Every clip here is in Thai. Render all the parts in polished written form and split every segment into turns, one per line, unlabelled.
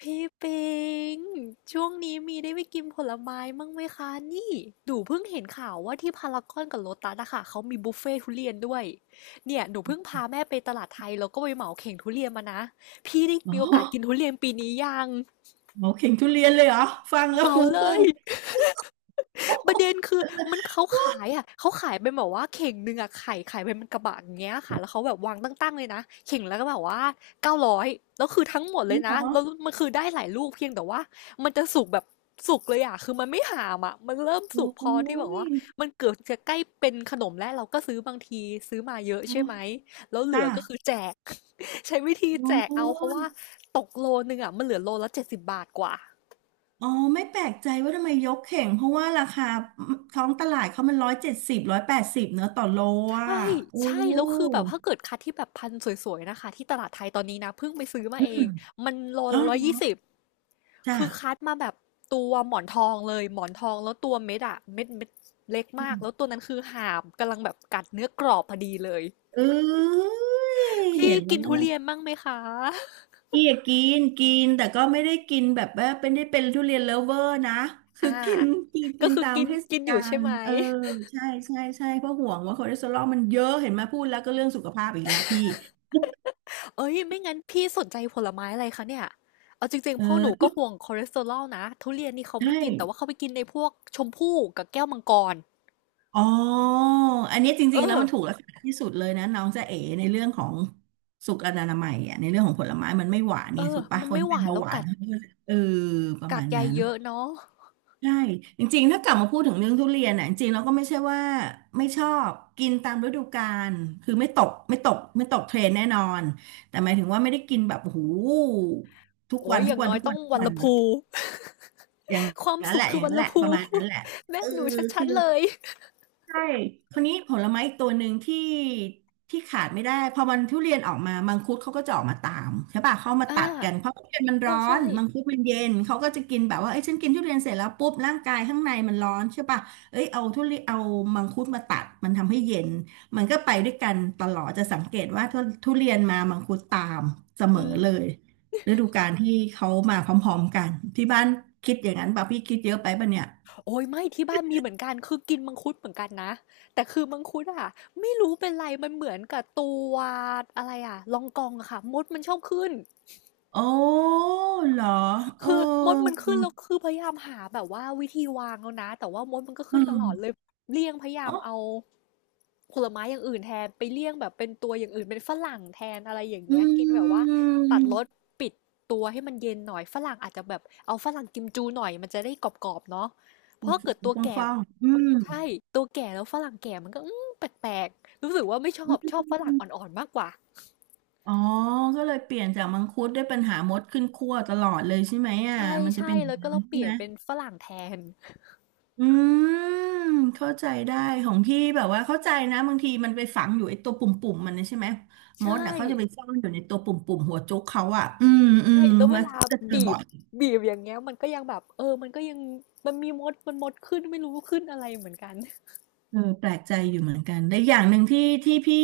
พี่ปิงช่วงนี้มีได้ไปกินผลไม้มั่งไหมคะนี่หนูเพิ่งเห็นข่าวว่าที่พารากอนกับโลตัสอะค่ะเขามีบุฟเฟ่ทุเรียนด้วยเนี่ยหนูเพิ่งพาแม่ไปตลาดไทยแล้วก็ไปเหมาเข่งทุเรียนมานะพี่ได้
อ๋อ
มีโอกาสกินทุเรียนปีนี้ยัง
หมอเข่งทุเรียนเลยเหรอฟังแล้
เห
ว
มา
หู
เล
พึ่ง
ย
โอ้
ป
โห
ระเด็นคือมันเขาขายอะเขาขายเป็นแบบว่าเข่งหนึ่งอะไข่ไข่เป็นกระบะอย่างเงี้ยค่ะแล้วเขาแบบวางตั้งๆเลยนะเข่งแล้วก็แบบว่า900แล้วคือทั้งหมดเล
นั่
ย
นเหร
นะ
อ
แล้วมันคือได้หลายลูกเพียงแต่ว่ามันจะสุกแบบสุกเลยอะคือมันไม่หามอะมันเริ่มสุ
โอ้
กพอที่แบบว่า
ย
มันเกือบจะใกล้เป็นขนมแล้วเราก็ซื้อบางทีซื้อมาเยอะ
โอ
ใช่ไหม
้
แล้วเหลื
จ้า
อก็คือแจก ใช้วิธี
โอ้
แจกเอาเพราะว่า
ย
ตกโลนึงอะมันเหลือโลละ70บาทกว่า
อ๋อไม่แปลกใจว่าทำไมยกเข่งเพราะว่าราคาท้องตลาดเขามัน170, 180เนอะต่อโล
ใช
อ่ะ
่
โอ้
ใช่ แล้วคือแบบถ้าเกิดคัดที่แบบพันธุ์สวยๆนะคะที่ตลาดไทยตอนนี้นะเพิ่งไปซื้อมา
อื
เอ
ม
ง มันโล
อ๋อ
ละร้อย
เหรอ
ยี่สิบ
จ้า
คือคัดมาแบบตัวหมอนทองเลยหมอนทองแล้วตัวเม็ดอะเม็ดเม็ดเล็ก
อื
มาก
ม
แล้วตัวนั้นคือหามกำลังแบบกัดเนื้อกรอบพอดีเลย
เอ้ย
พี่
เห็นแล้
กิ
ว
นทุ
นะ
เรียนบ้างไหมคะ
พี่อะกินกินแต่ก็ไม่ได้กินแบบว่าเป็นได้เป็นทุเรียนเลิฟเวอร์นะคื
อ่า
อกินกิน
ก็
กิน
คือ
ตาม
กิน
เทศ
กินอ
กา
ยู่ใช่
ล
ไหม
เออใช่ใช่ใช่เพราะห่วงว่าคอเลสเตอรอลมันเยอะเห็นไหมาพูดแล้วก็เรื่องสุขภาพอีกแล้วพี่
เอ้ยไม่งั้นพี่สนใจผลไม้อะไรคะเนี่ยเอาจริง
เออ
ๆพ่อหนู
ทุ
ก็
ก
ห่วงคอเลสเตอรอลนะทุเรียนนี่เขา
ใช
ไม่กินแต่ว่า
่
เขาไปกินในพวกชมพู่กับแก้วมังกร
อ๋ออันนี้จ
เอ
ริงๆแล้ว
อ
มันถูกลักษณะที่สุดเลยนะน้องจ๊ะเอ๋ในเรื่องของสุขอนามัยอ่ะในเรื่องของผลไม้มันไม่หวาน
เอ
เนี่ย
อ
ถูกปะ
มัน
คน
ไม่ห
เป็น
วาน
เบา
แล้ว
หวาน
กัด
เขาก็เออประ
กา
มา
ก
ณ
ใย
นั้น
เยอะเนาะ
ใช่จริงๆถ้ากลับมาพูดถึงเรื่องทุเรียนน่ะจริงๆเราก็ไม่ใช่ว่าไม่ชอบกินตามฤดูกาลคือไม่ตกเทรนแน่นอนแต่หมายถึงว่าไม่ได้กินแบบโอ้โหูทุก
โอ้
วั
ย
น
อ
ทุก
ย่าง
วัน
น้อย
ทุก
ต้
วั
อ
น
ง
ทุก
วัน
วัน
ละ
อะ
พู
อย่าง
ความ
นั้น
สุ
แห
ข
ละ
คื
อ
อ
ย่าง
วัน
นั้นแห
ละ
ละป
พู
ระมาณนั้นแหละ
แม่
เออ
หนูชั
คือ
ดๆเลย
ใช่คราวนี้ผลไม้อีกตัวหนึ่งที่ขาดไม่ได้ พอมันทุเรียนออกมามังคุดเขาก็จะออกมาตามใช่ป่ะเขามา
อ่า
ตัดกันเพราะทุเรียนมัน
ใช่
ร้อ
ใช่
น มังคุดมันเย็น เขาก็จะกินแบบว่าเอ้ยฉันกินทุเรียนเสร็จแล้วปุ๊บร่างกายข้างในมันร้อนใช่ป่ะเอ้ยเอาทุเรียนเอามังคุดมาตัดมันทำให้เย็น มันก็ไปด้วยกันตลอดจะสังเกตว่าทุเรียนมามังคุดตามเสมอ
อืม
เลยฤดูกาลที่เขามาพร้อมๆกันที่บ้านคิดอย่างนั้นป่ะพี่คิดเยอะไปป่ะเนี่ย
โอ้ยไม่ที่บ้านมีเหมือนกันคือกินมังคุดเหมือนกันนะแต่คือมังคุดอะไม่รู้เป็นไรมันเหมือนกับตัวอะไรอะลองกองอะค่ะมดมันชอบขึ้น
โอ้เหรอเออ
คือมดมันขึ้นแล้วคือพยายามหาแบบว่าวิธีวางแล้วนะแต่ว่ามดมันก็
เออ
ขึ้นตลอดเลยเลี่ยงพยายา
อ๋
ม
อ
เอาผลไม้อย่างอื่นแทนไปเลี่ยงแบบเป็นตัวอย่างอื่นเป็นฝรั่งแทนอะไรอย่าง
อื
เงี้ยกินแบบว่าตัดรส
ม
ปิดตัวให้มันเย็นหน่อยฝรั่งอาจจะแบบเอาฝรั่งกิมจูหน่อยมันจะได้กรอบๆเนาะเพ
ฟู
ราะเกิดตัว
ฟ่องฟ
แก่
องๆอืม
ใช่ตัวแก่แล้วฝรั่งแก่มันก็แปลกๆรู้สึกว่าไม่ชอ
อื
บชอบฝรั่ง
ม
อ่อนๆมากกว่า
อ๋อก็เลยเปลี่ยนจากมังคุดได้เปัญหามดขึ้นคั่วตลอดเลยใช่ไหมอ่ะ
ใช่
มันจะ
ใช่
เป็นอย่าง
แล้วก็
นั้
เรา
น
เป
ใช่
ลี่
ไห
ย
ม
นเป็นฝรั่งแทน
อืมเข้าใจได้ของพี่แบบว่าเข้าใจนะบางทีมันไปฝังอยู่ไอ้ตัวปุ่มๆมันนะใช่ไหมมด
ใช่
น่ะเขาจะไปซ่อนอยู่ในตัวปุ่มๆหัวจุกเขาอ่ะ อืมอื
ใช่
ม
แล้วเว
มัน
ลา
จะเจอ
บี
บ่อ
บ
ย
บีบอย่างเงี้ยมันก็ยังแบบเออมันก็ยังมันมีมดมันมดขึ้นไม่รู้ขึ้นอะไรเหมือนกัน
เออแปลกใจอยู่เหมือนกันและอย่างหนึ่งที่พี่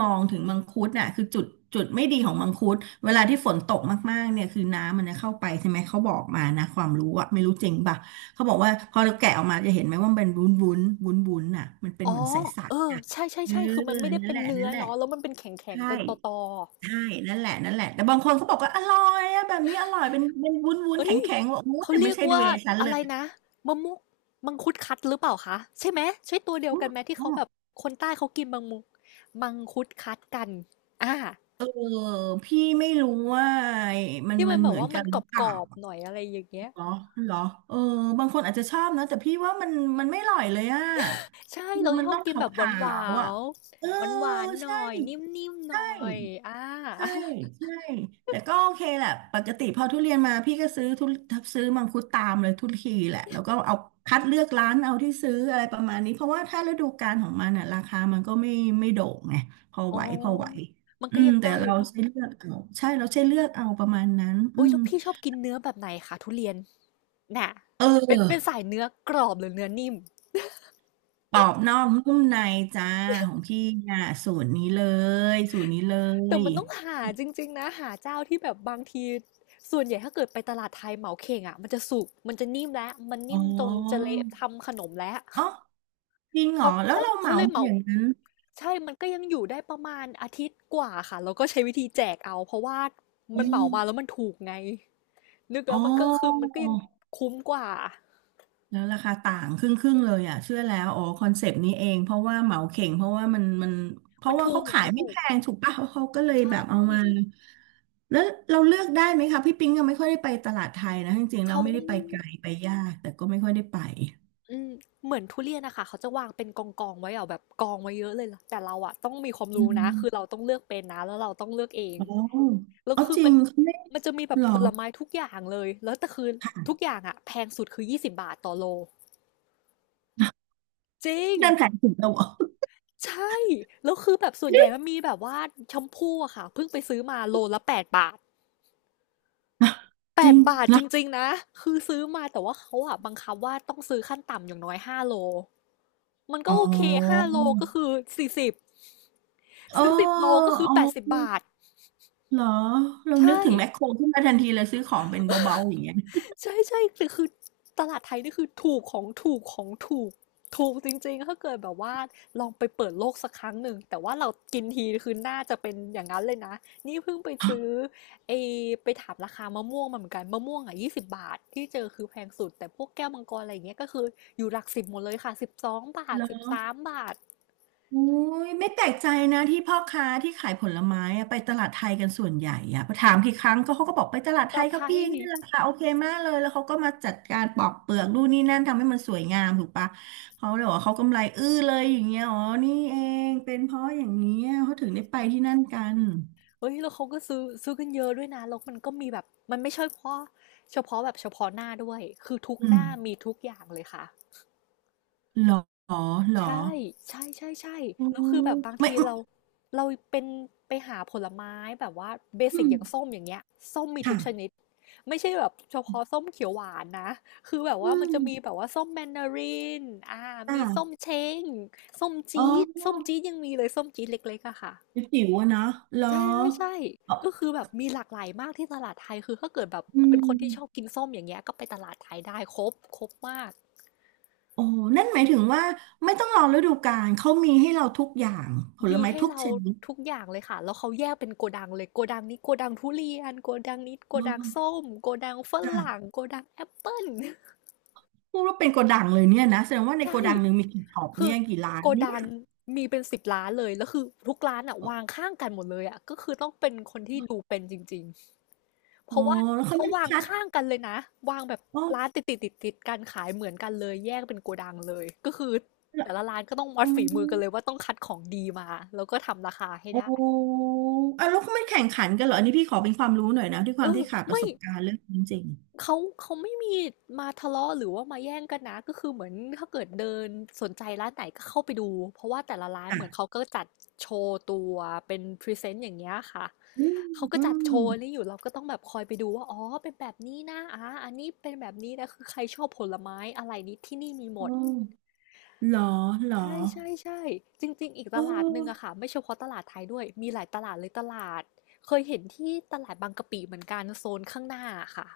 มองถึงมังคุดน่ะคือจุดไม่ดีของมังคุดเวลาที่ฝนตกมากๆเนี่ยคือน้ำมันจะเข้าไปใช่ไหมเขาบอกมานะความรู้อะไม่รู้จริงป่ะเขาบอกว่าพอเราแกะออกมาจะเห็นไหมว่ามันเป็นวุ้นวุ้นวุ้นวุ้นน่ะมันเป็น
อ๋อ
เหมือนใส
เออ
ๆน่ะ
ใช่ใช่
เออ
ใช่คือมันไม่ได้
นั่น
เป็
แห
น
ละ
เนื้อ
นั่นแหละ
เนาะแล้วมันเป็นแข็ง
ใช่
ๆเป็นตอๆ
ใช่นั่นแหละนั่นแหละแต่บางคนเขาบอกว่าอร่อยอะแบบนี้อร่อยเป็นวุ้นวุ้น
เอ้
แข็
ย
งแข็งว่าโอ้
เขา
แต่
เรี
ไม่
ยก
ใช่
ว่า
เวย์ฉัน
อะ
เล
ไร
ย
นะมะมุมังคุดคัดหรือเปล่าคะใช่ไหมใช่ตัวเดียวกันไหมที่เขาแบบคนใต้เขากินมังมุมังคุดคัดกันอ่า
เออพี่ไม่รู้ว่า
ที่
มั
มั
น
นแบ
เห
บ
มือน
ว่า
กั
มัน
นห
ก
รือเปล่า
รอบๆหน่อยอะไรอย่างเงี้ย
เหรอเหรอเออบางคนอาจจะชอบนะแต่พี่ว่ามันไม่อร่อยเลยอ่ะ
ใช่
คือ
เรา
มั
ช
น
อ
ต้
บ
องข
กินแบบ
า
หวา
วๆอ่ะเออ
นๆหวานๆห
ใช่
น่อยนิ่มๆห
ใช่
น่อยอ่า
ใช่ ใช่แต่ก็โอเคแหละปกติพอทุเรียนมาพี่ก็ซื้อซื้อมังคุดตามเลยทุกทีแหละแล้วก็เอาคัดเลือกร้านเอาที่ซื้ออะไรประมาณนี้เพราะว่าถ้าฤดูกาลของมันอ่ะราคามันก็ไม่โด่งไงพอ
อ๋อ
ไหวพอไหว
มัน
อื
ก็
ม
ยัง
แต่
ได้อ
เรา
ยู่เนาะ
ใช้เลือกเอาใช่เราใช้เลือกเอาประมาณนั้นอื
โอ้ย
ม
แล้วพี่ชอบกินเนื้อแบบไหนคะทุเรียนน่ะ
เ
เป็นเป็น
ออ
สายเนื้อกรอบหรือเนื้อนิ่ม
ปอบนอกนุ่มในจ้าของพี่อ่ะสูตรนี้เลยสูตรนี้เล
แต่
ย
มันต้องหาจริงๆนะหาเจ้าที่แบบบางทีส่วนใหญ่ถ้าเกิดไปตลาดไทยเหมาเข่งอ่ะมันจะสุกมันจะนิ่มแล้วมัน
อ๋
นิ่มจนจะ
อ
เละทำขนมแล้ว
อ๋อจริงเหรอ
เขา
แล้ว
เขา
เราเห
เขา
มา
เลย
มา
เหมา
อย่างนั้น
ใช่มันก็ยังอยู่ได้ประมาณอาทิตย์กว่าค่ะแล้วก็ใช้วิธีแจกเอาเพราะว่า
โอ้
มันเหมามาแล้วมันถูกไงนึก
อ๋อ
แล้วมันก็คือมันก็ยังคุ้มกว่า
แล้วราคาต่างครึ่งครึ่งเลยอ่ะเชื่อแล้วอ๋อคอนเซปต์นี้เองเพราะว่าเหมาเข่งเพราะว่ามันเพ
มั
ราะ
น
ว่า
ถู
เขา
ก
ขาย
มัน
ไม่
ถู
แพ
ก
งถูกป่ะเขาก็เลย
ใช
แบบเอามา
่
แล้วเราเลือกได้ไหมคะพี่ปิ๊งก็ไม่ค่อยได้ไปตลาดไทยนะจริงๆเรา
เขา
ไม่ได้ไปไกลไปยากแต่ก็ไม่ค่อยได้ไป
อืมเหมือนทุเรียนนะค่ะเขาจะวางเป็นกองๆไว้อะแบบกองไว้เยอะเลยล่ะแต่เราอะต้องมีความ
อื
รู้นะคือเรา
ม
ต้องเลือกเป็นนะแล้วเราต้องเลือกเอง
อ๋อ
แล้ว
อ๋อ
คือ
จริ
มั
ง
น
เขาไม่
มันจะมีแบบ
หรอ
ผลไม้ทุกอย่างเลยแล้วแต่คือทุกอย่างอะแพงสุดคือ20บบาทต่อโลจริง
เดินขายถึงเราเหรอ
ใช่แล้วคือแบบส่วนใหญ่มันมีแบบว่าแชมพูอะค่ะเพิ่งไปซื้อมาโลละ8บาท
จริ
8
ง
บาท
เหร
จ
อ
ริงๆนะคือซื้อมาแต่ว่าเขาอะบังคับว่าต้องซื้อขั้นต่ำอย่างน้อยห้าโลมันก็
อ๋อ
โอเคห้าโลก็คือ40
เออ
ซื้อสิบโลก็คื
เอ
อแปดสิบบา
อ
ท
เหรอ เรานึก
ใช่
ถึงแมคโครขึ้นมาทันทีเลยซื้อของเป็นเบาๆอย่างเงี้ย
ใช่ใช่คือคือตลาดไทยนี่คือถูกของถูกของถูกถูกจริงๆถ้าเกิดแบบว่าลองไปเปิดโลกสักครั้งหนึ่งแต่ว่าเรากินทีคือน่าจะเป็นอย่างนั้นเลยนะนี่เพิ่งไปซื้อไอไปถามราคามะม่วงมาเหมือนกันมะม่วงอ่ะยี่สิบบาทที่เจอคือแพงสุดแต่พวกแก้วมังกรอะไรอย่างเงี้ยก็คืออยู่หลักสิบหมดเลยค่ะสิบสองบา
เห
ท
ร
สิบ
อ
สามบาท
อุ้ย ไม่แปลกใจนะที่พ่อค้าที่ขายผลไม้อะไปตลาดไทยกันส่วนใหญ่อะพอถามกี่ครั้งก็เขาก็บอกไปตลาด
ต
ไท
ลา
ย
ด
ครั
ไท
บพี่
ย
นี่ราคาโอเคมากเลยแล้วเขาก็มาจัดการปอกเปลือกนู่นนี่นั่นทำให้มันสวยงามถูกปะ เขาเลยบอกว่าเขากำไรอื้อเลยอย่างเงี้ยอ๋อ นี่เองเป็นเพราะอย่างนี้ยเขาถึงได้ไปที่นั่นกัน
เฮ้ยแล้วเขาก็ซื้อกันเยอะด้วยนะแล้วมันก็มีแบบมันไม่ใช่เฉพาะหน้าด้วยคือทุก
อื
ห
ม
น้ามีทุกอย่างเลยค่ะ
เหรอเหรอ
ใช่ใช่ใช่ใช่
อ๋อ
แล้วคือแบบบาง
ไม่
ทีเราเราเป็นไปหาผลไม้แบบว่าเบ
อื
สิก
ม
อย่างส้มอย่างเงี้ยส้มมีทุกชนิด
ค่ะ
ไม่ใช่แบบเฉพาะส้มเขียวหวานนะคือแบบ
อื
ว่ามัน
ม
จะมีแบบว่าส้มแมนดารินอ่า
อ่า
มีส้มเช้งส้ม
อ๋อ
จี๊ดส้มจี๊ดยังมีเลยส้มจี๊ดเล็กๆอะค่ะ
จิ๋วอะเนาะเหรอ
ใช่ๆ่ใช่
อ๋
ก็
อ
คือแบบมีหลากหลายมากที่ตลาดไทยคือถ้าเกิดแบบ
อื
เป็นคนที่ชอบ
ม
กินส้มอย่างเงี้ยก็ไปตลาดไทยได้ครบมาก
โอ้นั่นหมายถึงว่าไม่ต้องรอฤดูกาลเขามีให้เราทุกอย่างผล
มี
ไม้
ให้
ทุก
เรา
ชนิด
ทุกอย่างเลยค่ะแล้วเขาแยกเป็นโกดังเลยโกดังนี้โกดังทุเรียนโกดังนี้โก
เ
ดังส้
ออ
มโกดังฝ
จ้ะ
รั่งโกดังแอปเปิ้ล
พูดว่าเป็นโกดังเลยเนี่ยนะแสด งว่าในโก
ใช่
ดังหนึ่งมีกี่ช็อป
คือ
เนี่ยกี่ร้าน
โก
เนี่
ดั
ย
งมีเป็นสิบร้านเลยแล้วคือทุกร้านอะวางข้างกันหมดเลยอะก็คือต้องเป็นคนที่ดูเป็นจริง เพ
โอ้
ราะว่า
แล้วเขา
เขา
ไม่ได้
วาง
คัด
ข้างกันเลยนะวางแบบ
โอ้
ร้านติดกันขายเหมือนกันเลยแยกเป็นโกดังเลยก็คือแต่ละร้านก็ต้องวั
เอ้
ดฝีมือกันเลยว่าต้องคัดของดีมาแล้วก็ทำราคาให้
โอ
ได้
้อ่ะแล้วเขาไม่แข่งขันกันเหรออันนี้พี่ขอเป็นความรู้หน่อยนะด้วยค
เอ
วาม
อ
ที่ขาดประ
ไม่
สบการณ์เรื่องนี้จริง
เขาเขาไม่มีมาทะเลาะหรือว่ามาแย่งกันนะก็คือเหมือนถ้าเกิดเดินสนใจร้านไหนก็เข้าไปดูเพราะว่าแต่ละร้า
ๆ
น
จ้ะ
เหมือนเขาก็จัดโชว์ตัวเป็นพรีเซนต์อย่างเงี้ยค่ะ
อืม
เขาก็
อื
จัด
ม
โชว์อันนี้อยู่เราก็ต้องแบบคอยไปดูว่าอ๋อเป็นแบบนี้นะอันนี้เป็นแบบนี้นะคือใครชอบผลไม้อะไรนี้ที่นี่มีหมด
โอ้เหรอเหรอ
ใช่ใช่ใช่จริงๆอีก
เอ
ตลาดหนึ่งอะ
อ
ค่ะไม่เฉพาะตลาดไทยด้วยมีหลายตลาดเลยตลาดเคยเห็นที่ตลาดบางกะปิเหมือนกันโซนข้างหน้าค่ะ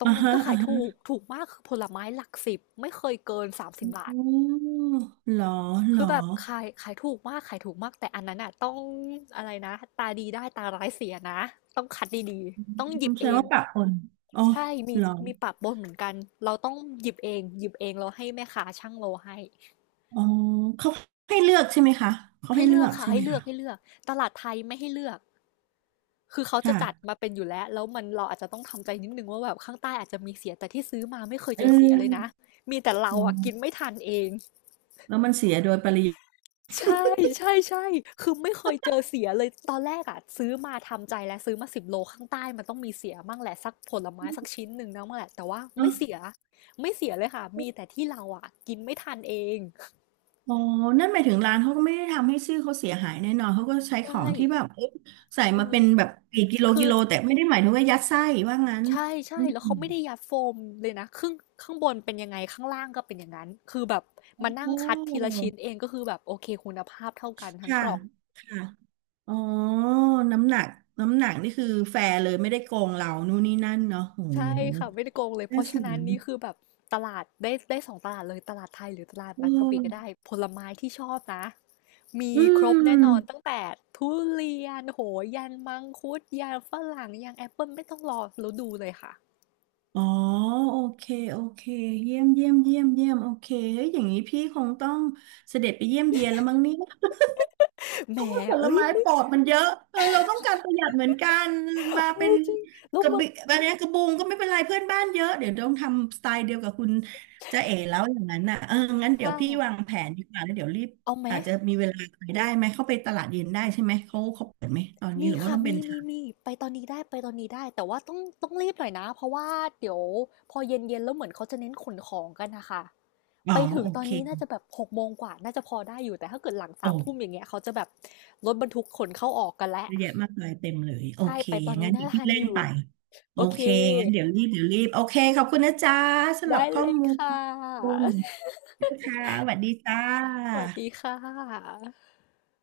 ตรง
อ่า
นั้น
ฮะ
ก็ขา
อ่า
ยถูก
ฮะ
ถูกมากคือผลไม้หลักสิบไม่เคยเกิน30บบา
อ๋
ท
อเหรอเหร
คื
อ
อแบบขายถูกมากขายถูกมากแต่อันนั้นอ่ะต้องอะไรนะตาดีได้ตาร้ายเสียนะต้องคัดดี
อื
ๆต้องหยิ
ม
บ
แส
เอ
ดง
ง
ว่าปะปนอ๋อ
ใช่มี
เหรอ
มีปะปนเหมือนกันเราต้องหยิบเองเราให้แม่ค้าช่างโลให้
อ๋อเขาให้เลือกใช่ไหมคะเขา
ให้
ให้เลื
เลือ
อ
ก
ก
ค่ะ
ใช่ไห
ให้
ม
เลือ
คะ
กให้เลือกตลาดไทยไม่ให้เลือกคือเขาจะ
ค่ะ
จัดมาเป็นอยู่แล้วแล้วมันเราอาจจะต้องทำใจนิดนึงว่าแบบข้างใต้อาจจะมีเสียแต่ที่ซื้อมาไม่เคย
เ
เจอเสียเลยนะ
ออ
มีแต่เรา
อ๋
อ่ะกิน
อ
ไม่ทันเอง
แล้วมันเสียโดยปริยาย
ใช่ใช่ๆคือไม่เคยเจอเสียเลยตอนแรกอะซื้อมาทำใจแล้วซื้อมา10โลข้างใต้มันต้องมีเสียมั่งแหละสักผลไม้สักชิ้นหนึ่งมั่งแหละแต่ว่า
เน
ไม่
อะ
เสียไม่เสียเลยค่ะมีแต่ที่เราอะกินไม่ทันเอง
อ๋อนั่นหมายถึงร้านเขาก็ไม่ได้ทำให้ชื่อเขาเสียหายแน่นอนเขาก็ใช้ขอ
ใช่
งที่แบบเอ๊ะใส่
เอ
มา
อ
เป็นแบบกี่กิโล
คื
กิ
อ
โลแต่ไม่ได้หมายถึงว่ายัดไส้ว่างั้น
ใ
อื
ช่ๆ
ม
แล้วเขาไม่ได้ยัดโฟมเลยนะครึ่งข้างบนเป็นยังไงข้างล่างก็เป็นอย่างนั้นคือแบบมา
โอ
นั่งคัดทีละ
้
ชิ้นเองก็คือแบบโอเคคุณภาพเท่ากันทั้ง
ค่ะ
กล่อง
ค่ะ อ๋อน้ำหนักน้ำหนักนี่คือแฟร์เลยไม่ได้โกงเรานู่นนี่นั่นเนาะโห
ใช่ค่ะไม่ได้โกงเลยเพ
น่า
ราะ
ส
ฉะ
น
นั้นนี่คือแบบตลาดได้สองตลาดเลยตลาดไทยหรือตลาด
เอ
บางกะปิก็ได้
อ
ผลไม้ที่ชอบนะมี
อื
ครบ
ม
แน่นอนตั้งแต่ทุเรียนโหยันมังคุดยันฝรั่งยันแอปเปิลไม่ต้องรอแล้วดูเลยค่ะ
อ๋อโอเคโอเคเยี่ยมเยี่ยมเยี่ยมเยี่ยมโอเคเฮ้ยอย่างนี้พี่คงต้องเสด็จไปเยี่ยมเยียนแล้วมั้งเนี่ย เพ
แหม
ราะว่าผล
เอ้ย
ไม้
ไม่
ปลอดมันเยอะเออเราต้องการประหยัดเหมือนกันมา
เอ
เป็น
อจริงแล้
ก
ว
ระ
บอ
บิ
ก
อะไรนะกระบุงก็ไม่เป็นไรเพื่อนบ้านเยอะเดี๋ยวต้องทำสไตล์เดียวกับคุณจ๊ะเอ๋แล้วอย่างนั้นน่ะเอองั้นเดี๋ยว
ค่ะ
พี่วางแผนดีกว่าแล้วเดี๋ยวรีบ
เอาไหม
อาจจะมีเวลาไปได้ไหมเขาไปตลาดเย็นได้ใช่ไหมเขาเขาเปิดไหมตอนนี้
มี
หรือว่า
ค่ะ
ต้องเป็
มี
น
มี
เช้า
มีไปตอนนี้ได้ไปตอนนี้ได้แต่ว่าต้องรีบหน่อยนะเพราะว่าเดี๋ยวพอเย็นแล้วเหมือนเขาจะเน้นขนของกันนะคะ
อ๋อ
ไปถึง
โอ
ตอน
เค
นี้น่าจะแบบ6โมงกว่าน่าจะพอได้อยู่ แต่ถ้าเกิดหลัง
โอ้
3ทุ่มอย่างเงี้ยเขาจะแบบรถบรรทุกขนเข้าออกกันแล้ว
เยอะแยะมากเลยเต็มเลยโอ
ใช่
เค
ไปตอน
งั้
นี้
นเดี๋
น่า
ยวพี่
ทัน
เล่
อ
น
ยู่
ไปโอ
โอเค
เคงั้นเดี๋ยวรีบเดี๋ยวรีบโอเคขอบคุณนะจ๊ะสำหรั
ได้
บข้อ
เลย
ม
ค่ะ
ูล ค่ะสวัสดีจ้า
สวัสดีค่ะ